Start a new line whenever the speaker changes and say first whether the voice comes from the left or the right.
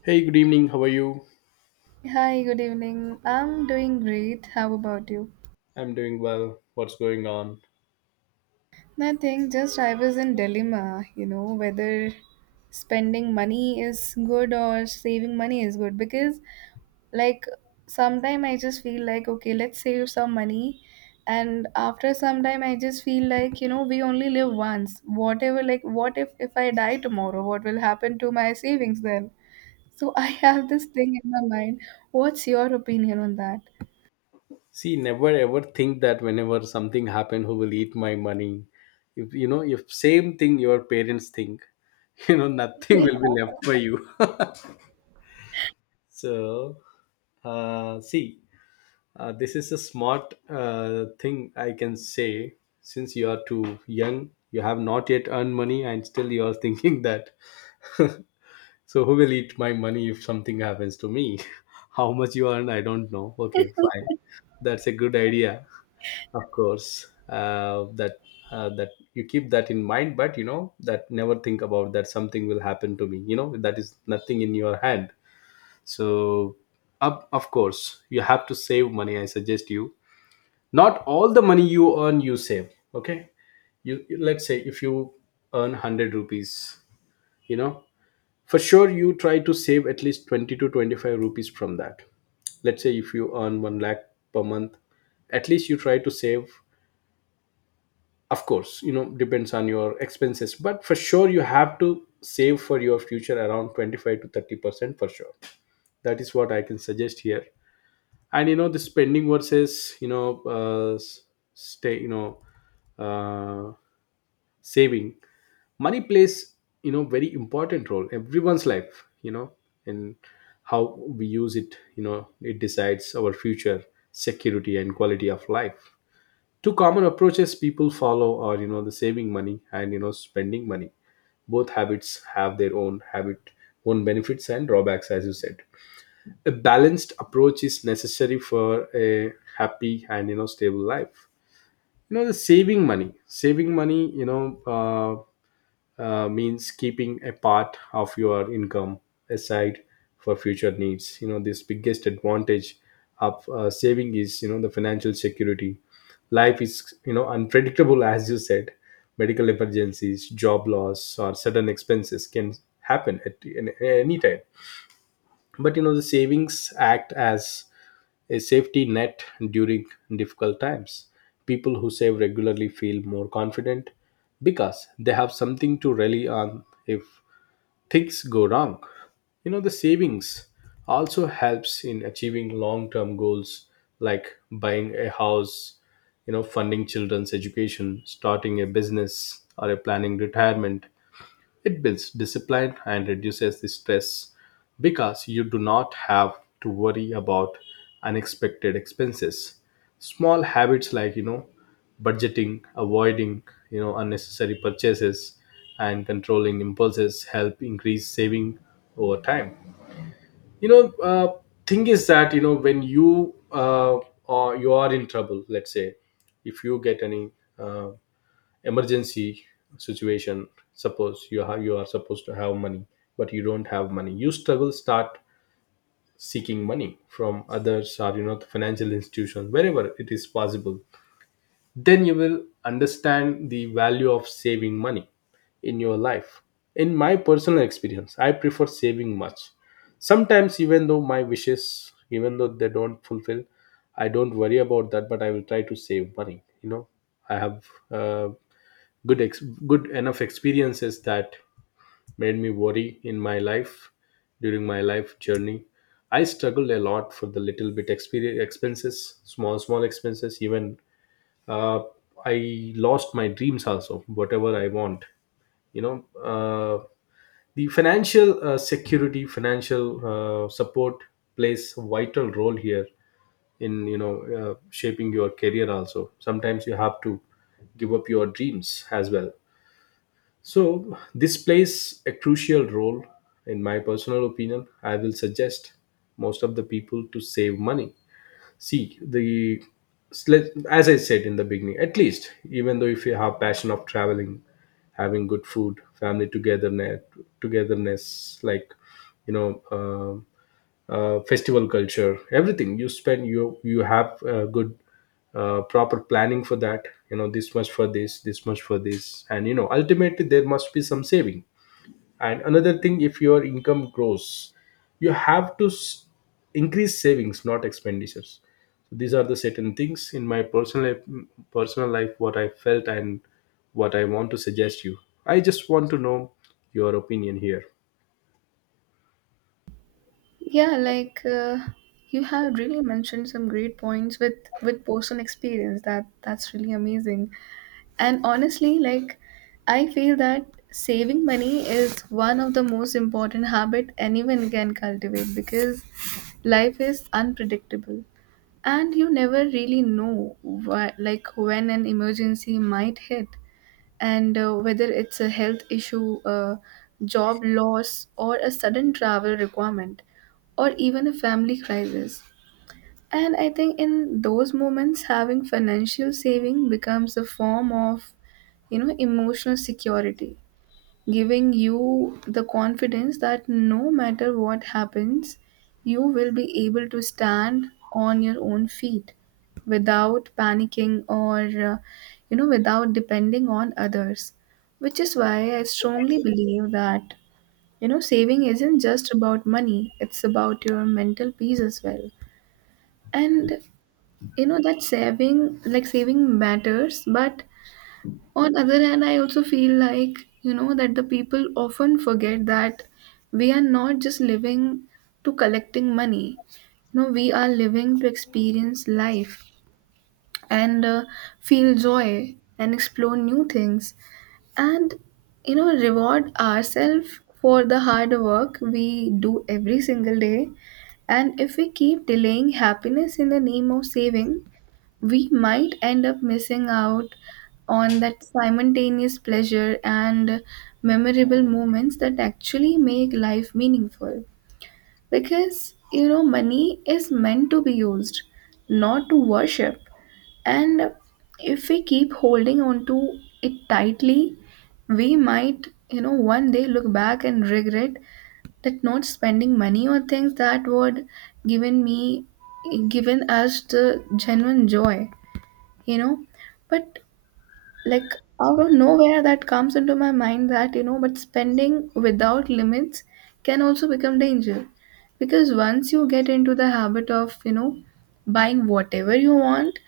left: Hey, good evening. How are you?
right: Hi, good evening. I'm doing great. How about you?
left: I'm doing well. What's going on?
right: Nothing, just I was in dilemma, whether spending money is good or saving money is good because like sometime I just feel like okay, let's save some money and after some time I just feel like, we only live once. Whatever like what if I die tomorrow, what will happen to my savings then? So I have this thing in my mind. What's your opinion on that?
left: See, never ever think that whenever something happen, who will eat my money? If you know, if same thing your parents think, nothing
right: Yeah.
left: will be left for you. so, uh, see, this is a smart thing I can say. Since you are too young, you have not yet earned money, and still you are thinking that. So, who will eat my money if something happens to me? How much you earn, I don't know. Okay, fine. That's a good idea, of course. That you keep that in mind, but you know that never think about that something will happen to me. You know that is nothing in your hand. So, up of course you have to save money. I suggest you not all the money you earn you save. Okay, let's say if you earn hundred rupees, you know for sure you try to save at least 20 to 25 rupees from that. Let's say if you earn one lakh per month, at least you try to save, of course, you know, depends on your expenses, but for sure you have to save for your future around 25 to 30% for sure. That is what I can suggest here. And you know the spending versus stay, you know, uh, saving money plays, you know, very important role in everyone's life, you know. And how we use it, you know, it decides our future security and quality of life. Two common approaches people follow are, you know, the saving money and you know spending money. Both habits have their own habit, own benefits and drawbacks. As you said, a balanced approach is necessary for a happy and you know stable life. You know the saving money saving money, you know, uh, means keeping a part of your income aside for future needs. You know, this biggest advantage of saving is, you know, the financial security. Life is, you know, unpredictable, as you said. Medical emergencies, job loss or sudden expenses can happen at any time, but you know the savings act as a safety net during difficult times. People who save regularly feel more confident because they have something to rely on if things go wrong. You know, the savings also helps in achieving long term goals like buying a house, you know, funding children's education, starting a business, or a planning retirement. It builds discipline and reduces the stress because you do not have to worry about unexpected expenses. Small habits like, you know, budgeting, avoiding, you know, unnecessary purchases and controlling impulses help increase saving over time. You know, uh, thing is that, you know, when you or you are in trouble, let's say, if you get any uh, emergency situation, suppose you have, you are supposed to have money but you don't have money, you struggle, start seeking money from others or you know the financial institutions wherever it is possible. Then you will understand the value of saving money in your life. In my personal experience I prefer saving much. Sometimes even though my wishes even though they don't fulfill, I don't worry about that, but I will try to save money, you know. I have uh, good ex- good enough experiences that made me worry in my life during my life journey. I struggled a lot for the little bit experience expenses, small small expenses. Even uh, I lost my dreams also whatever I want, you know. uh, the financial security, financial support plays a vital role here in, you know, shaping your career also. Sometimes you have to give up your dreams as well. So, this plays a crucial role, in my personal opinion. I will suggest most of the people to save money. See, the as I said in the beginning, at least, even though if you have passion of traveling, having good food, family togetherness, togetherness, like, you know, festival culture, everything you spend, you have good proper planning for that, you know, this much for this, this much for this, and you know ultimately there must be some saving. And another thing, if your income grows you have to increase savings not expenditures. So these are the certain things in my personal life, personal life, what I felt and what I want to suggest you. I just want to know your opinion here.
right: Yeah, like you have really mentioned some great points with personal experience. That's really amazing. And honestly, I feel that saving money is one of the most important habit anyone can cultivate because life is unpredictable and you never really know what, like when an emergency might hit and whether it's a health issue, a job loss, or a sudden travel requirement, or even a family crisis. And I think in those moments, having financial saving becomes a form of, emotional security, giving you the confidence that no matter what happens, you will be able to stand on your own feet without panicking or, uh, without depending on others. Which is why I strongly believe that, saving isn't just about money, it's about your mental peace as well. And, that saving, like saving matters, but on other hand, I also feel like, that the people often forget that we are not just living to collecting money. You know, we are living to experience life and feel joy and explore new things and, reward ourselves for the hard work we do every single day. And if we keep delaying happiness in the name of saving, we might end up missing out on that simultaneous pleasure and memorable moments that actually make life meaningful. Because, money is meant to be used, not to worship. And if we keep holding on to it tightly, we might, one day look back and regret that not spending money on things that would given me given us the genuine joy you know but like out of nowhere that comes into my mind that but spending without limits can also become danger because once you get into the habit of buying whatever you want,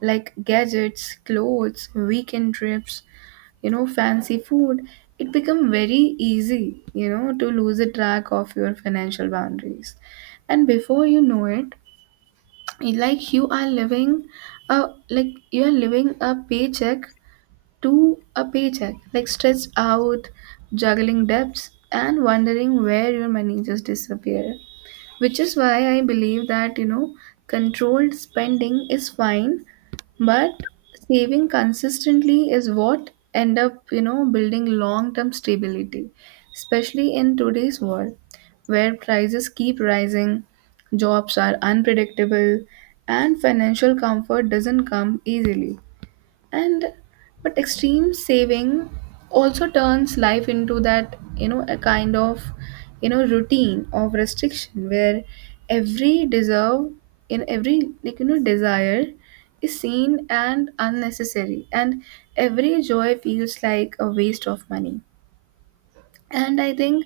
right: like gadgets, clothes, weekend trips, fancy food, it become very easy, to lose a track of your financial boundaries. And before you know it, like you are living a like you are living a paycheck to a paycheck, like stressed out, juggling debts and wondering where your money just disappear, which is why I believe that controlled spending is fine, but saving consistently is what end up, building long term stability, especially in today's world, where prices keep rising, jobs are unpredictable, and financial comfort doesn't come easily. And but extreme saving also turns life into that, a kind of, routine of restriction, where every deserve in every, like, desire is seen and unnecessary, and every joy feels like a waste of money. And I think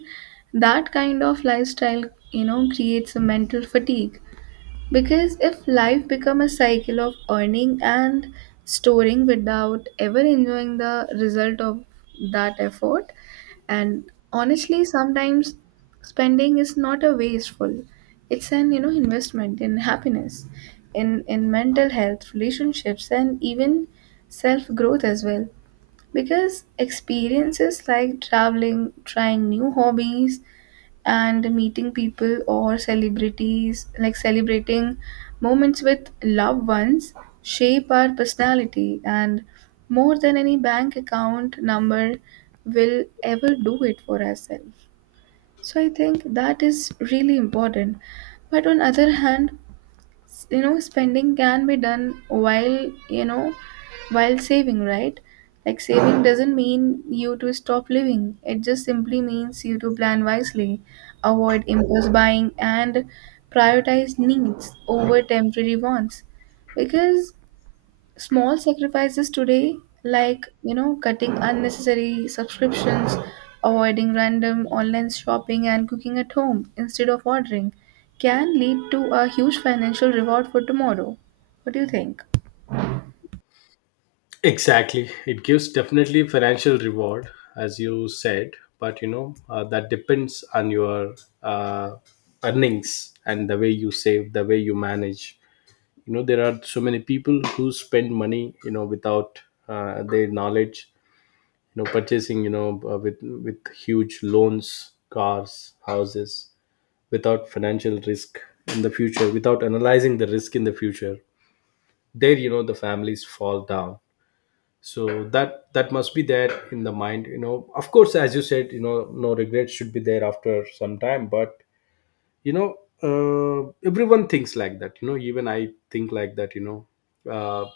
right: that kind of lifestyle, creates a mental fatigue because if life become a cycle of earning and storing without ever enjoying the result of that effort, and honestly, sometimes spending is not a wasteful. It's an, investment in happiness, in mental health, relationships, and even self growth as well. Because experiences like traveling, trying new hobbies, and meeting people or celebrities, like celebrating moments with loved ones, shape our personality, and more than any bank account number will ever do it for ourselves. So I think that is really important. But on other hand, you know, spending can be done while, you know while saving, right? Like saving doesn't mean you to stop living, it just simply means you to plan wisely, avoid impulse buying, and prioritize needs over temporary wants, because small sacrifices today, like, cutting unnecessary subscriptions, avoiding random online shopping, and cooking at home instead of ordering, can lead to a huge financial reward for tomorrow. What do you think?
left: Exactly. It gives definitely financial reward, as you said, but you know, that depends on your uh, earnings and the way you save, the way you manage. You know, there are so many people who spend money, you know, without their knowledge, you know, purchasing, you know, with huge loans, cars, houses, without financial risk in the future, without analyzing the risk in the future. There, you know, the families fall down, so that that must be there in the mind, you know. Of course, as you said, you know, no regrets should be there after some time, but you know everyone thinks like that, you know, even I think like that, you know, uh,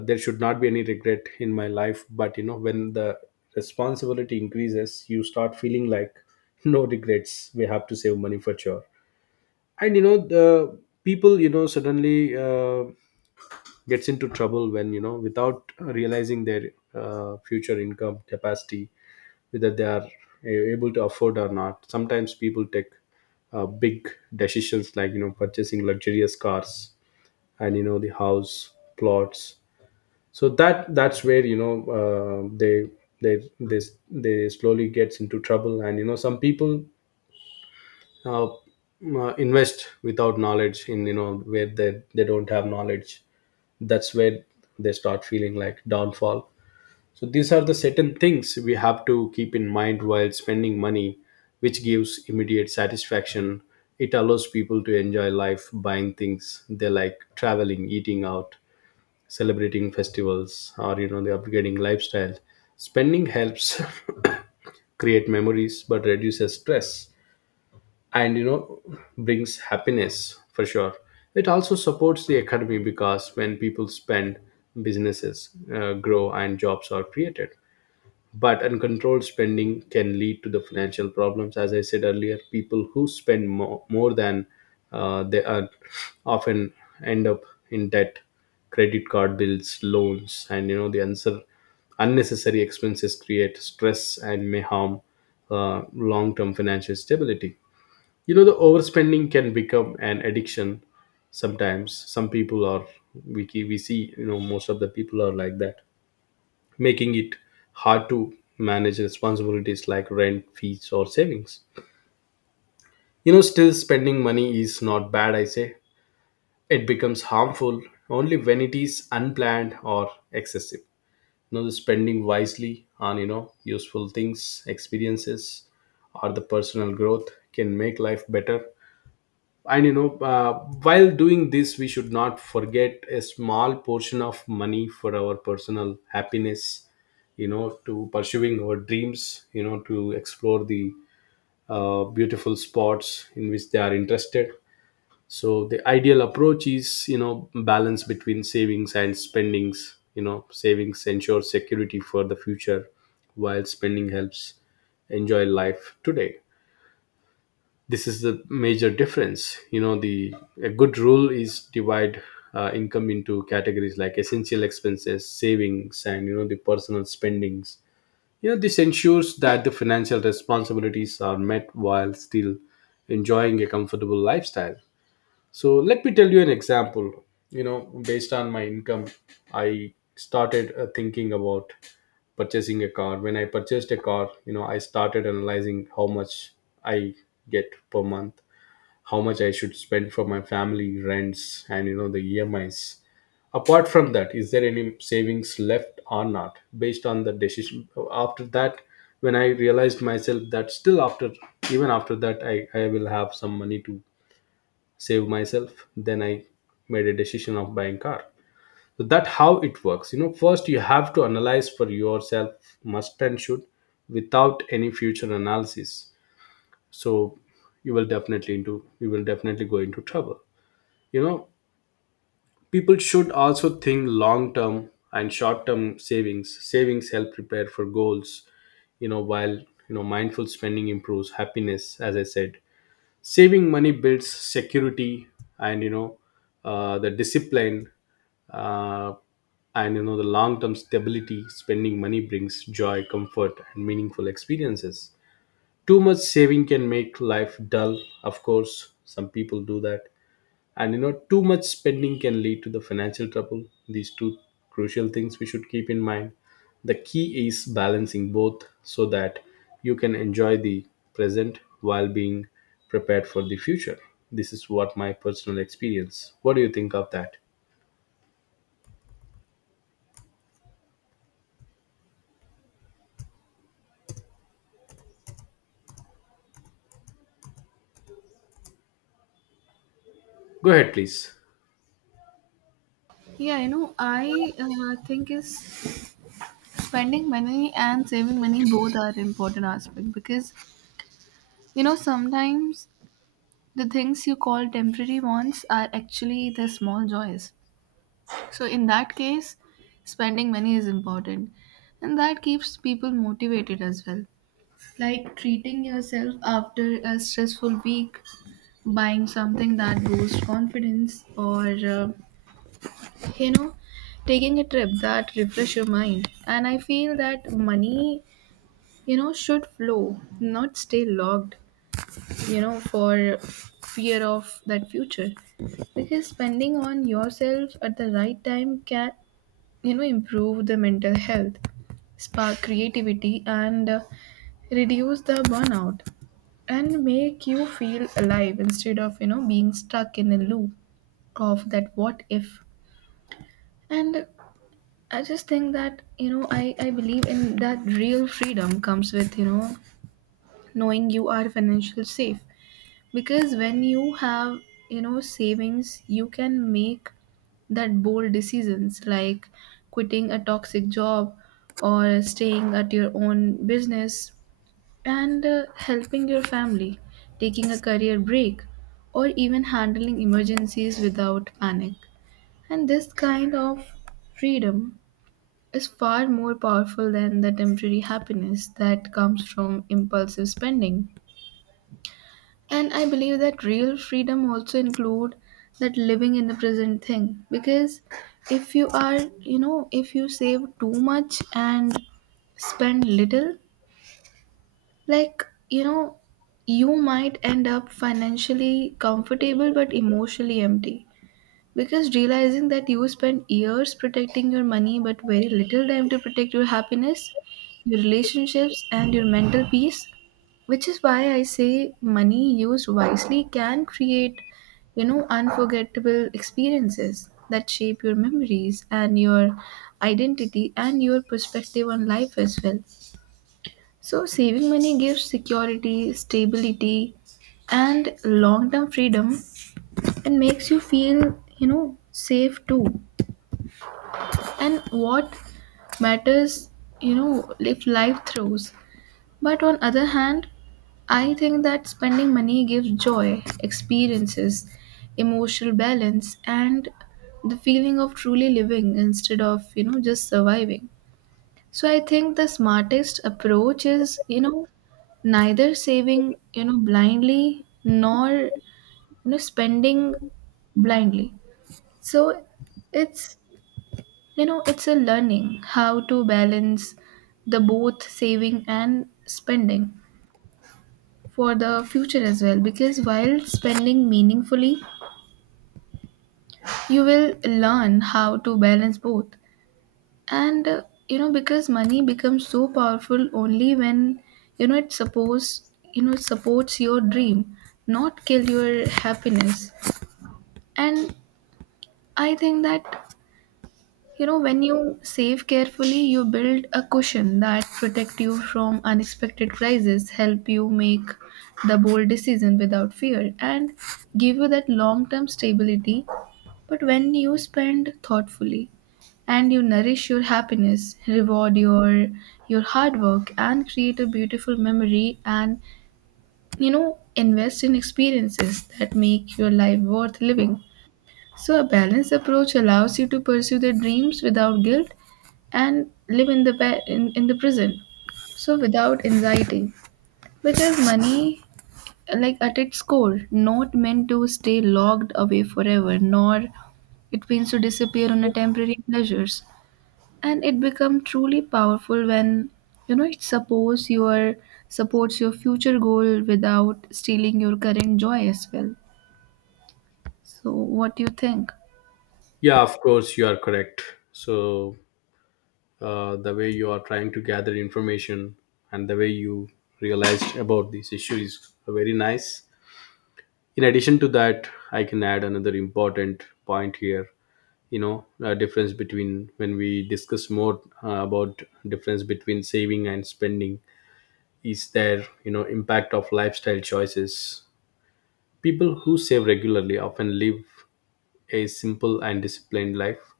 left: there should not be any regret in my life, but you know when the responsibility increases you start feeling like no regrets, we have to save money for sure. And you know the people, you know, suddenly gets into trouble, when you know, without realizing their future income capacity, whether they are able to afford or not. Sometimes people take big decisions like, you know, purchasing luxurious cars and you know the house plots. So that that's where, you know, uh, they they they they slowly gets into trouble. And you know some people invest without knowledge in, you know, where they don't have knowledge. That's where they start feeling like downfall. So these are the certain things we have to keep in mind while spending money, which gives immediate satisfaction. It allows people to enjoy life, buying things they like, traveling, eating out, celebrating festivals or you know the upgrading lifestyle. Spending helps create memories but reduces stress and you know brings happiness for sure. It also supports the economy because when people spend, businesses grow and jobs are created. But uncontrolled spending can lead to the financial problems. As I said earlier, people who spend more than they earn often end up in debt, credit card bills, loans, and you know the answer, unnecessary expenses create stress and may harm long-term financial stability. You know the overspending can become an addiction sometimes. Some people are, we see, you know, most of the people are like that, making it hard to manage responsibilities like rent, fees or savings. You know, still spending money is not bad, I say. It becomes harmful only when it is unplanned or excessive. You know, the spending wisely on, you know, useful things, experiences or the personal growth can make life better. And you know while doing this we should not forget a small portion of money for our personal happiness, you know, to pursuing our dreams, you know, to explore the beautiful spots in which they are interested. So the ideal approach is, you know, balance between savings and spendings. You know, savings ensure security for the future, while spending helps enjoy life today. This is the major difference. You know, the a good rule is divide income into categories like essential expenses, savings and you know the personal spendings. You know, this ensures that the financial responsibilities are met while still enjoying a comfortable lifestyle. So let me tell you an example. You know, based on my income, I started thinking about purchasing a car. When I purchased a car, you know, I started analyzing how much I get per month, how much I should spend for my family, rents, and you know the EMIs. Apart from that, is there any savings left or not? Based on the decision after that, when I realized myself that still after even after that I will have some money to save myself, then I made a decision of buying car. So that how it works. You know, first you have to analyze for yourself, must and should, without any future analysis. So you will definitely go into trouble. You know people should also think long term and short term savings. Savings help prepare for goals, while mindful spending improves happiness, as I said. Saving money builds security and the discipline, uh, and the long term stability. Spending money brings joy, comfort, and meaningful experiences. Too much saving can make life dull, of course some people do that. And too much spending can lead to the financial trouble. These two crucial things we should keep in mind. The key is balancing both so that you can enjoy the present while being prepared for the future. This is what my personal experience. What do you think of that? Go ahead please.
right: Yeah, you know, I think is spending money and saving money both are important aspect because, sometimes the things you call temporary wants are actually the small joys. So, in that case, spending money is important, and that keeps people motivated as well. Like treating yourself after a stressful week, buying something that boosts confidence, or, you know, taking a trip that refresh your mind. And I feel that money, should flow, not stay locked, for fear of that future because spending on yourself at the right time can, improve the mental health, spark creativity, and reduce the burnout, and make you feel alive instead of, being stuck in a loop of that what if. And I just think that, I believe in that real freedom comes with, knowing you are financially safe. Because when you have, savings, you can make that bold decisions, like quitting a toxic job or staying at your own business, and helping your family, taking a career break, or even handling emergencies without panic. And this kind of freedom is far more powerful than the temporary happiness that comes from impulsive spending. And I believe that real freedom also include that living in the present thing because if you are, if you save too much and spend little, like, you might end up financially comfortable but emotionally empty. Because realizing that you spend years protecting your money but very little time to protect your happiness, your relationships, and your mental peace, which is why I say money used wisely can create, unforgettable experiences that shape your memories and your identity and your perspective on life as well. So, saving money gives security, stability, and long term freedom and makes you feel, safe too, and what matters, if life throws. But on other hand, I think that spending money gives joy, experiences, emotional balance, and the feeling of truly living instead of, just surviving. So I think the smartest approach is, neither saving, blindly, nor, spending blindly. So it's, it's a learning how to balance the both saving and spending for the future as well, because while spending meaningfully you will learn how to balance both. And you know, because money becomes so powerful only when, you know it supports it supports your dream, not kill your happiness. And I think that you know, when you save carefully, you build a cushion that protect you from unexpected crises, help you make the bold decision without fear, and give you that long-term stability. But when you spend thoughtfully and you nourish your happiness, reward your hard work and create a beautiful memory and, invest in experiences that make your life worth living. So, a balanced approach allows you to pursue the dreams without guilt and live in the in the present. So, without anxiety, because money, like at its core, not meant to stay locked away forever, nor it means to disappear on a temporary pleasures, and it become truly powerful when, you know it supports your future goal without stealing your current joy as well. So, what do you think?
left: Yeah, of course you are correct. So the way you are trying to gather information and the way you realized about this issue is very nice. In addition to that, I can add another important point here. A difference between, when we discuss more about difference between saving and spending, is their impact of lifestyle choices. People who save regularly often live a simple and disciplined life.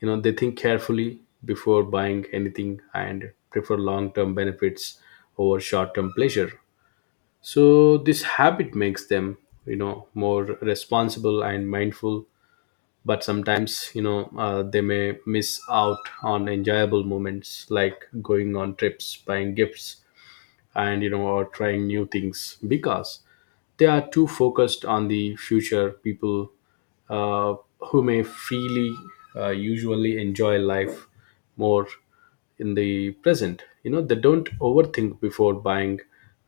left: They think carefully before buying anything and prefer long term benefits over short term pleasure. So this habit makes them more responsible and mindful. But sometimes, they may miss out on enjoyable moments, like going on trips, buying gifts, and or trying new things because they are too focused on the future. People, uh, who may freely, usually enjoy life more in the present. They don't overthink before buying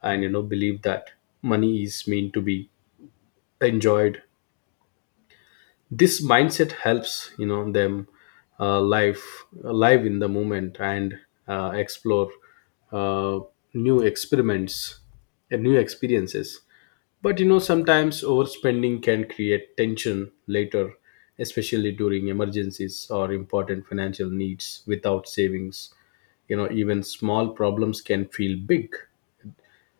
left: and believe that money is meant to be enjoyed. This mindset helps them uh, live live in the moment and explore uh, new experiments and new experiences. But sometimes overspending can create tension later, especially during emergencies or important financial needs. Without savings, even small problems can feel big.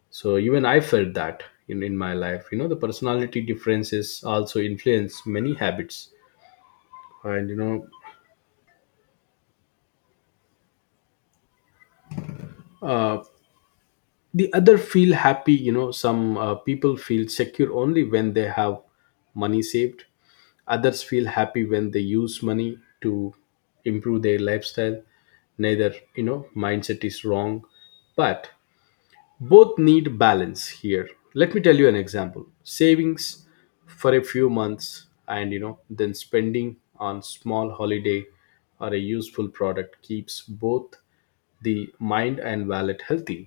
left: So even I felt that in my life. The personality differences also influence many habits. And uh, the other feel happy. Some people feel secure only when they have money saved. Others feel happy when they use money to improve their lifestyle. Neither you know mindset is wrong, but both need balance here. Let me tell you an example. Savings for a few months and then spending on small holiday or a useful product keeps both the mind and wallet healthy.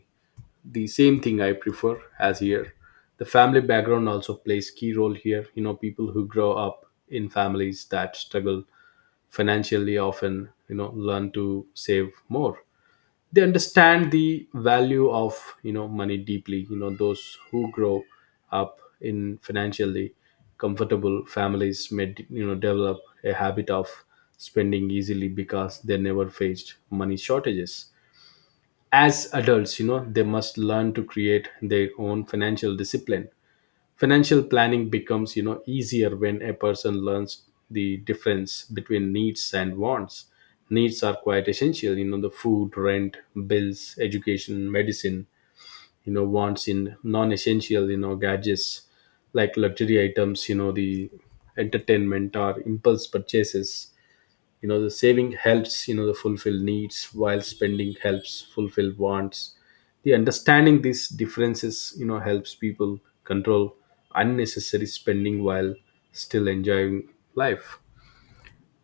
left: The same thing I prefer as here. The family background also plays key role here. People who grow up in families that struggle financially often learn to save more. They understand the value of money deeply. Those who grow up in financially comfortable families may develop a habit of spending easily because they never faced money shortages. As adults, they must learn to create their own financial discipline. Financial planning becomes easier when a person learns the difference between needs and wants. Needs are quite essential, the food, rent, bills, education, medicine. Wants in non-essential, gadgets like luxury items, the entertainment or impulse purchases. The saving helps the fulfill needs while spending helps fulfill wants. The understanding these differences helps people control unnecessary spending while still enjoying life.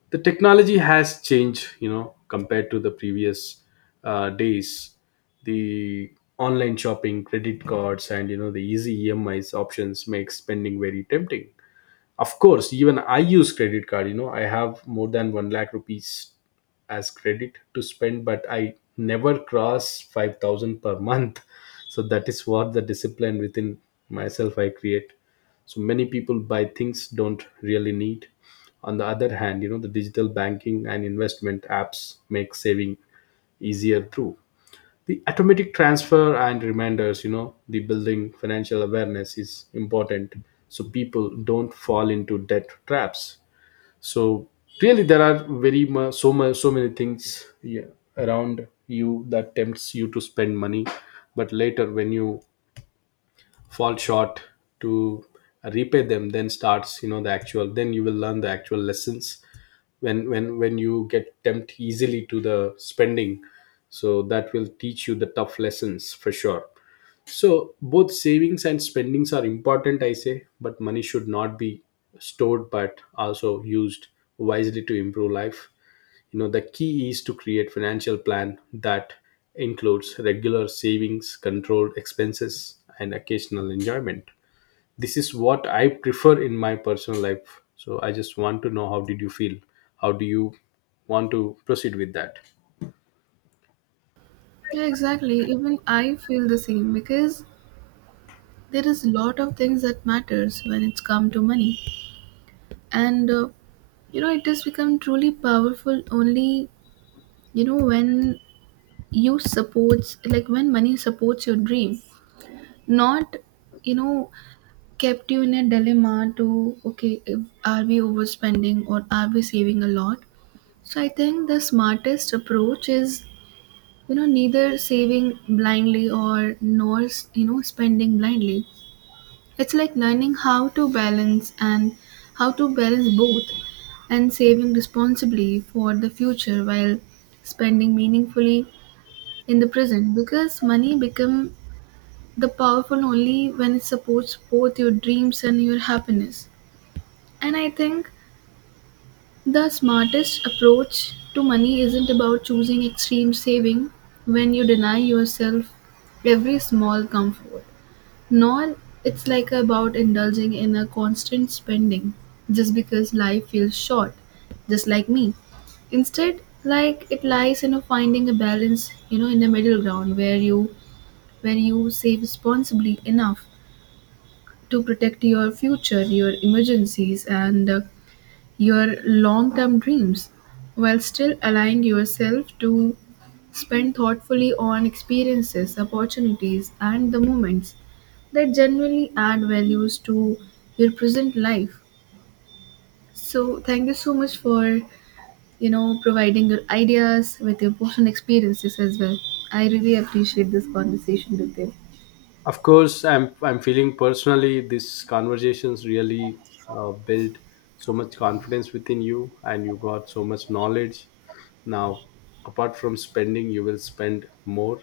left: The technology has changed compared to the previous days. The online shopping, credit cards, and the easy EMIs options make spending very tempting. Of course, even I use credit card. I have more than 1 lakh rupees as credit to spend, but I never cross 5,000 per month. So that is what the discipline within myself I create. So many people buy things don't really need. On the other hand, the digital banking and investment apps make saving easier too. The automatic transfer and reminders. The building financial awareness is important so people don't fall into debt traps. So really, there are very much so much so many things, yeah, around you that tempts you to spend money. But later, when you fall short to repay them, then you will learn the actual lessons when you get tempted easily to the spending. So that will teach you the tough lessons for sure. So both savings and spendings are important, I say, but money should not be stored but also used wisely to improve life. The key is to create financial plan that includes regular savings, controlled expenses, and occasional enjoyment. This is what I prefer in my personal life. So I just want to know, how did you feel? How do you want to proceed with that?
right: Yeah, exactly. Even I feel the same because there is a lot of things that matters when it's come to money. And you know, it has become truly powerful only, when you supports, like when money supports your dream, not, you know, kept you in a dilemma to okay, if, are we overspending or are we saving a lot? So I think the smartest approach is, neither saving blindly or nor, spending blindly. It's like learning how to balance and how to balance both, and saving responsibly for the future while spending meaningfully in the present, because money become the powerful only when it supports both your dreams and your happiness. And I think the smartest approach to money isn't about choosing extreme saving when you deny yourself every small comfort. No, it's like about indulging in a constant spending just because life feels short, just like me. Instead, like it lies in a finding a balance, in the middle ground, where you save responsibly enough to protect your future, your emergencies, and your long-term dreams, while still allowing yourself to spend thoughtfully on experiences, opportunities, and the moments that genuinely add values to your present life. So thank you so much for, providing your ideas with your personal experiences as well. I really appreciate this conversation with you.
left: Of course I'm feeling personally these conversations really build so much confidence within you, and you got so much knowledge now. apart from spending you will spend more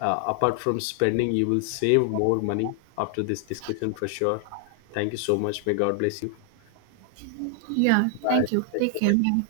left: Apart from spending you will save more money after this discussion for sure. Thank you so much. May God bless you.
right: Yeah, thank
left: Bye.
right: you.
left: Take
right: Take care.
left: care.
right: Bye.